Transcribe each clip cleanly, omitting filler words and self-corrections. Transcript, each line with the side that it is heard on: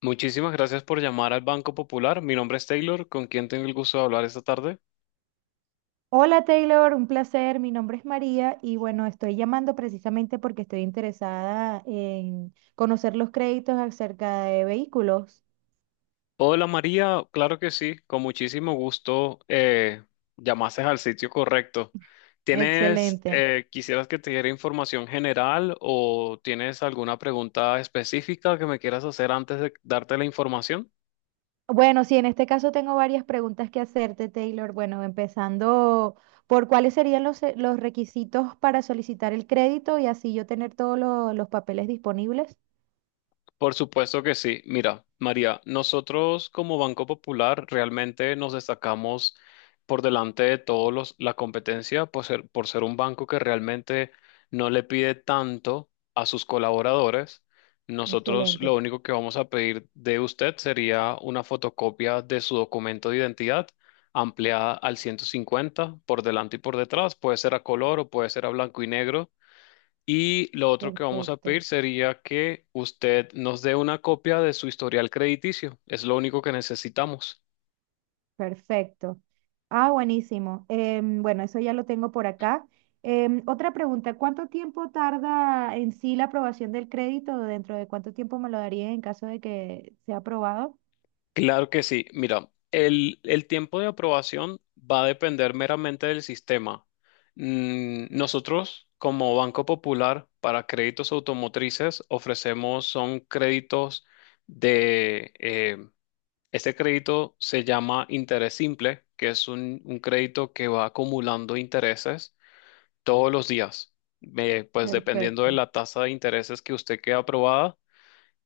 left: Muchísimas gracias por llamar al Banco Popular. Mi nombre es Taylor, con quien tengo el gusto de hablar esta tarde.
right: Hola Taylor, un placer. Mi nombre es María y bueno, estoy llamando precisamente porque estoy interesada en conocer los créditos acerca de vehículos.
left: Hola María, claro que sí, con muchísimo gusto, llamaste al sitio correcto. ¿Tienes,
right: Excelente.
left: eh, Quisieras que te diera información general o tienes alguna pregunta específica que me quieras hacer antes de darte la información?
right: Bueno, sí, en este caso tengo varias preguntas que hacerte, Taylor. Bueno, empezando por cuáles serían los requisitos para solicitar el crédito y así yo tener todos los papeles disponibles.
left: Por supuesto que sí. Mira, María, nosotros como Banco Popular realmente nos destacamos por delante de la competencia por ser un banco que realmente no le pide tanto a sus colaboradores. Nosotros lo
right: Excelente,
left: único que vamos a pedir de usted sería una fotocopia de su documento de identidad ampliada al 150% por delante y por detrás. Puede ser a color o puede ser a blanco y negro. Y lo otro que vamos a pedir
right: perfecto.
left: sería que usted nos dé una copia de su historial crediticio. Es lo único que necesitamos.
right: Perfecto. Ah, buenísimo. Bueno, eso ya lo tengo por acá. Otra pregunta, ¿cuánto tiempo tarda en sí la aprobación del crédito? ¿Dentro de cuánto tiempo me lo daría en caso de que sea aprobado?
left: Claro que sí. Mira, el tiempo de aprobación va a depender meramente del sistema. Nosotros, como Banco Popular, para créditos automotrices ofrecemos son créditos de... eh, este crédito se llama interés simple, que es un crédito que va acumulando intereses todos los días. Pues dependiendo de
right: Perfecto.
left: la tasa de intereses que usted quede aprobada,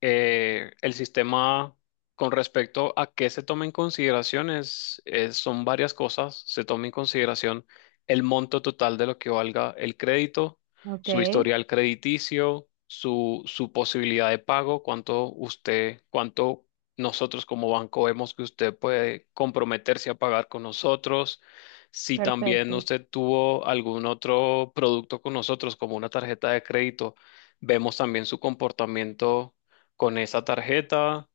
left: el sistema, con respecto a qué se toma en consideración son varias cosas. Se toma en consideración el monto total de lo que valga el crédito,
right: Ok,
left: su historial crediticio, su posibilidad de pago, cuánto usted, cuánto nosotros como banco vemos que usted puede comprometerse a pagar con nosotros. Si también
right: perfecto.
left: usted tuvo algún otro producto con nosotros, como una tarjeta de crédito, vemos también su comportamiento con esa tarjeta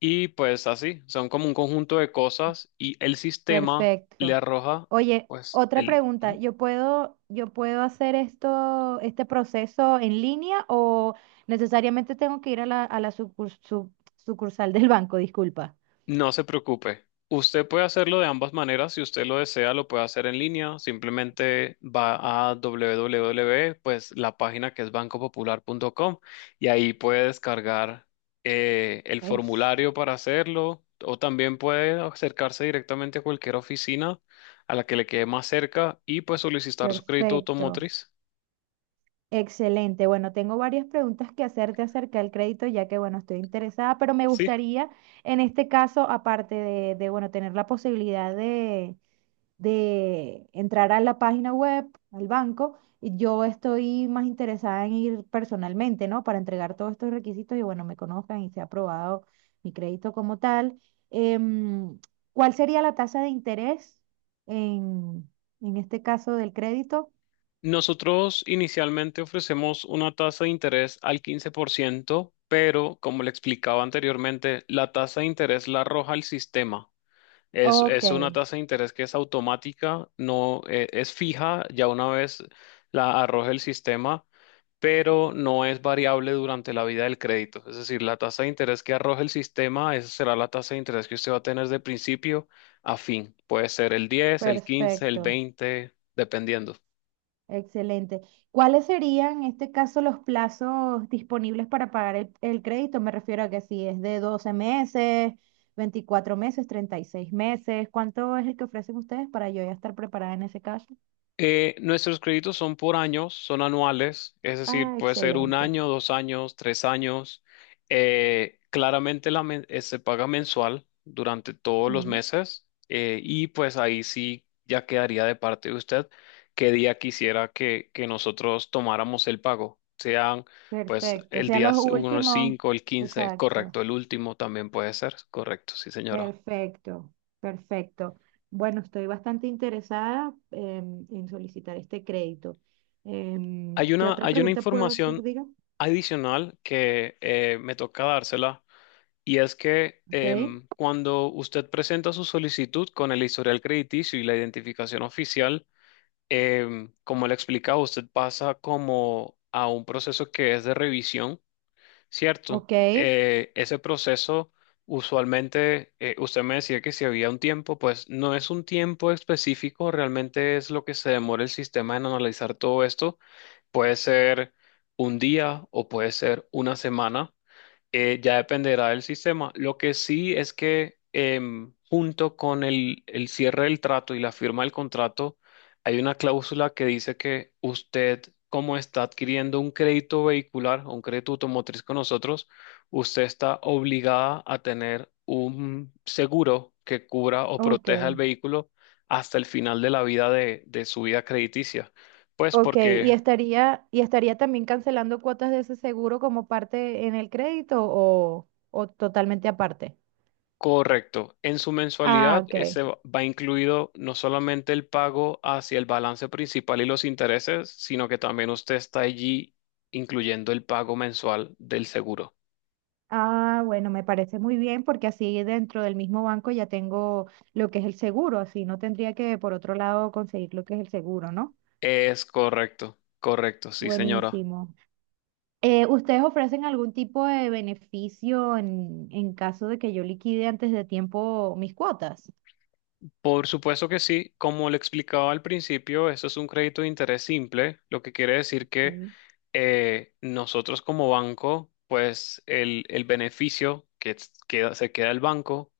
left: y pues así, son como un conjunto de cosas y el sistema le
right: Perfecto.
left: arroja
right: Oye,
left: pues
right: otra
left: el...
right: pregunta, yo puedo hacer esto, este proceso en línea o necesariamente tengo que ir a a la sucursal del banco? Disculpa.
left: No se preocupe. Usted puede hacerlo de ambas maneras. Si usted lo desea, lo puede hacer en línea. Simplemente va a www, pues la página que es bancopopular.com y ahí puede descargar el
right: Es-
left: formulario para hacerlo o también puede acercarse directamente a cualquier oficina a la que le quede más cerca y pues solicitar su crédito
right: Perfecto,
left: automotriz.
right: excelente. Bueno, tengo varias preguntas que hacerte acerca del crédito, ya que, bueno, estoy interesada, pero me
left: Sí.
right: gustaría, en este caso, aparte bueno, tener la posibilidad de entrar a la página web, al banco, y yo estoy más interesada en ir personalmente, ¿no? Para entregar todos estos requisitos y, bueno, me conozcan y sea aprobado mi crédito como tal. Em, ¿Cuál sería la tasa de interés en, en este caso del crédito?
left: Nosotros inicialmente ofrecemos una tasa de interés al 15%, pero como le explicaba anteriormente, la tasa de interés la arroja el sistema. Es,
right: Ok,
left: es una tasa de interés que es automática, no es fija, ya una vez la arroja el sistema, pero no es variable durante la vida del crédito. Es decir, la tasa de interés que arroja el sistema, esa será la tasa de interés que usted va a tener de principio a fin. Puede ser el 10, el 15, el
right: perfecto,
left: 20, dependiendo.
right: excelente. ¿Cuáles serían en este caso los plazos disponibles para pagar el crédito? Me refiero a que si es de 12 meses, 24 meses, 36 meses, ¿cuánto es el que ofrecen ustedes para yo ya estar preparada en ese caso?
left: Nuestros créditos son por años, son anuales, es decir,
right: Ah,
left: puede ser un
right: excelente.
left: año, dos años, tres años. Claramente se paga mensual durante todos los
right: Mm,
left: meses, y pues ahí sí ya quedaría de parte de usted qué día quisiera que nosotros tomáramos el pago. Sean pues
right: perfecto, o
left: el
right: sea,
left: día
right: los
left: uno
right: últimos.
left: 5, el 15,
right: Exacto.
left: correcto, el último también puede ser, correcto, sí señora.
right: Perfecto, perfecto. Bueno, estoy bastante interesada en solicitar este crédito. ¿Qué otra
left: Hay una
right: pregunta puedo hacer,
left: información
right: diga?
left: adicional que me toca dársela y es que
right: Ok,
left: cuando usted presenta su solicitud con el historial crediticio y la identificación oficial, como le explicaba, usted pasa como a un proceso que es de revisión. Cierto,
right: ok,
left: ese proceso usualmente, usted me decía que si había un tiempo, pues no es un tiempo específico, realmente es lo que se demora el sistema en analizar todo esto. Puede ser un día o puede ser una semana, ya dependerá del sistema. Lo que sí es que, junto con el cierre del trato y la firma del contrato, hay una cláusula que dice que usted, como está adquiriendo un crédito vehicular o un crédito automotriz con nosotros, usted está obligada a tener un seguro que cubra o
right: ok,
left: proteja el vehículo hasta el final de la vida de su vida crediticia. Pues
right: ok.
left: porque
right: ¿Y estaría también cancelando cuotas de ese seguro como parte en el crédito o totalmente aparte?
left: correcto. En su
right: Ah,
left: mensualidad
right: ok.
left: ese va incluido no solamente el pago hacia el balance principal y los intereses, sino que también usted está allí incluyendo el pago mensual del seguro.
right: Ah, bueno, me parece muy bien porque así dentro del mismo banco ya tengo lo que es el seguro, así no tendría que por otro lado conseguir lo que es el seguro, ¿no?
left: Es correcto, correcto, sí, señora.
right: Buenísimo. ¿Ustedes ofrecen algún tipo de beneficio en caso de que yo liquide antes de tiempo mis cuotas?
left: Por supuesto que sí, como le explicaba al principio, esto es un crédito de interés simple, lo que quiere decir que
right: Sí.
left: nosotros como banco, pues el beneficio que se queda el banco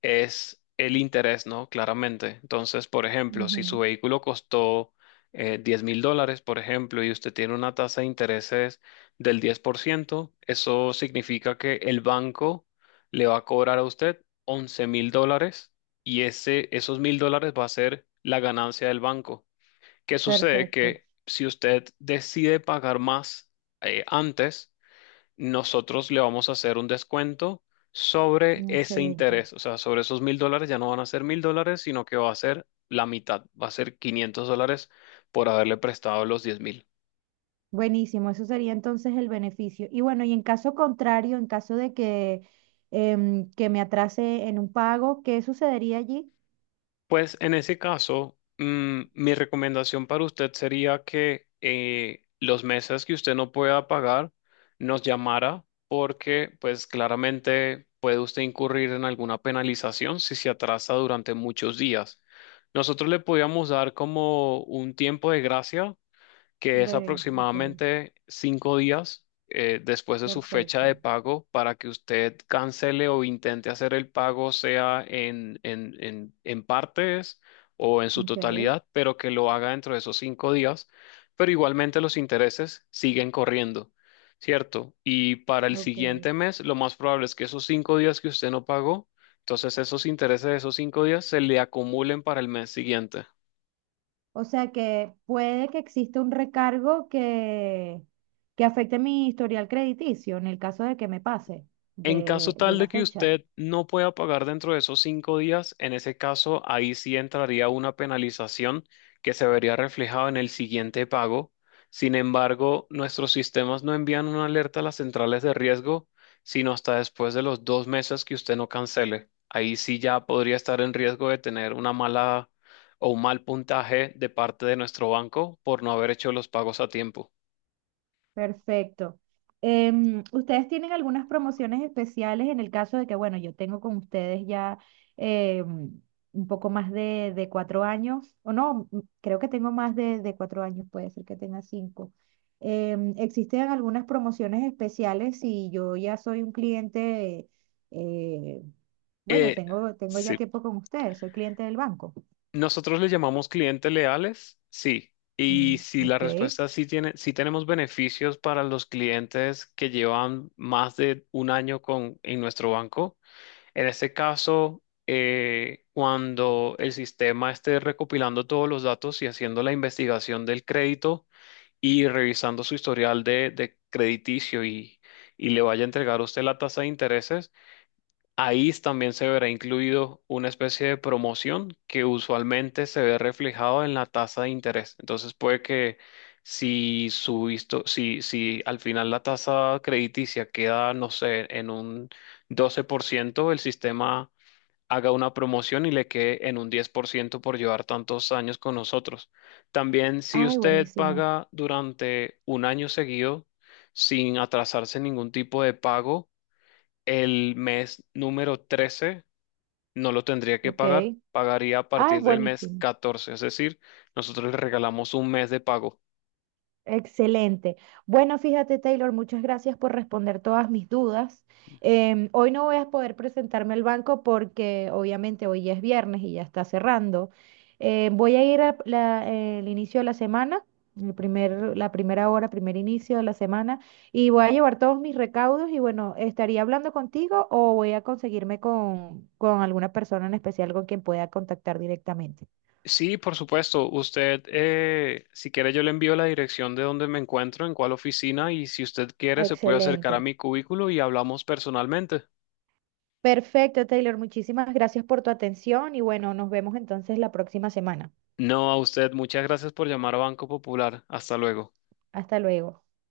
left: es el interés, ¿no? Claramente. Entonces, por ejemplo, si su
right: Ujú,
left: vehículo costó 10 mil dólares, por ejemplo, y usted tiene una tasa de intereses del 10%, eso significa que el banco le va a cobrar a usted $11.000 y esos $1.000 va a ser la ganancia del banco. ¿Qué sucede?
right: perfecto,
left: Que si usted decide pagar más, antes, nosotros le vamos a hacer un descuento sobre ese
right: excelente.
left: interés. O sea, sobre esos $1.000 ya no van a ser $1.000, sino que va a ser la mitad, va a ser $500 por haberle prestado los 10.000.
right: Buenísimo, eso sería entonces el beneficio. Y bueno, y en caso contrario, en caso de que, que me atrase en un pago, ¿qué sucedería allí?
left: Pues en ese caso, mi recomendación para usted sería que, los meses que usted no pueda pagar, nos llamara porque pues claramente puede usted incurrir en alguna penalización si se atrasa durante muchos días. Nosotros le podíamos dar como un tiempo de gracia que es
right: Ok,
left: aproximadamente cinco días después de su fecha de
right: perfecto.
left: pago para que usted cancele o intente hacer el pago, sea en, en partes o en su
right: Ok,
left: totalidad, pero que lo haga dentro de esos cinco días. Pero igualmente los intereses siguen corriendo, ¿cierto? Y para el
right: ok.
left: siguiente mes, lo más probable es que esos cinco días que usted no pagó, entonces esos intereses de esos cinco días se le acumulen para el mes siguiente.
right: O sea que puede que exista un recargo que afecte mi historial crediticio en el caso de que me pase
left: En caso
right: de
left: tal de
right: la
left: que
right: fecha.
left: usted no pueda pagar dentro de esos cinco días, en ese caso ahí sí entraría una penalización que se vería reflejada en el siguiente pago. Sin embargo, nuestros sistemas no envían una alerta a las centrales de riesgo, sino hasta después de los dos meses que usted no cancele. Ahí sí ya podría estar en riesgo de tener una mala o un mal puntaje de parte de nuestro banco por no haber hecho los pagos a tiempo.
right: Perfecto. ¿Ustedes tienen algunas promociones especiales en el caso de que, bueno, yo tengo con ustedes ya em, un poco más de 4 años, o no, creo que tengo más de 4 años, puede ser que tenga 5. ¿Existen algunas promociones especiales si yo ya soy un cliente, eh, bueno,
left: Eh,
right: tengo ya
left: sí.
right: tiempo con ustedes, soy cliente del banco?
left: Nosotros le llamamos clientes leales, sí. Y
right: Mm,
left: si la
right: ok.
left: respuesta es sí tiene, sí tenemos beneficios para los clientes que llevan más de un año en nuestro banco. En este caso, cuando el sistema esté recopilando todos los datos y haciendo la investigación del crédito y revisando su historial de crediticio y le vaya a entregar a usted la tasa de intereses, ahí también se verá incluido una especie de promoción que usualmente se ve reflejado en la tasa de interés. Entonces puede que si subiste, si al final la tasa crediticia queda, no sé, en un 12%, el sistema haga una promoción y le quede en un 10% por ciento por llevar tantos años con nosotros. También si
right: Ay,
left: usted
right: buenísimo.
left: paga durante un año seguido sin atrasarse en ningún tipo de pago, el mes número 13 no lo tendría que pagar,
right: Ok.
left: pagaría a
right: Ay,
left: partir del mes
right: buenísimo.
left: 14. Es decir, nosotros le regalamos un mes de pago.
right: Excelente. Bueno, fíjate, Taylor, muchas gracias por responder todas mis dudas. Hoy no voy a poder presentarme al banco porque obviamente hoy ya es viernes y ya está cerrando. Voy a ir al inicio de la semana, el primer, la primera hora, primer inicio de la semana, y voy a llevar todos mis recaudos y bueno, estaría hablando contigo o voy a conseguirme con alguna persona en especial con quien pueda contactar directamente.
left: Sí, por supuesto, usted, si quiere, yo le envío la dirección de donde me encuentro, en cuál oficina, y si usted quiere, se puede acercar a
right: Excelente.
left: mi cubículo y hablamos personalmente.
right: Perfecto, Taylor. Muchísimas gracias por tu atención y bueno, nos vemos entonces la próxima semana.
left: No, a usted, muchas gracias por llamar a Banco Popular. Hasta luego.
right: Hasta luego.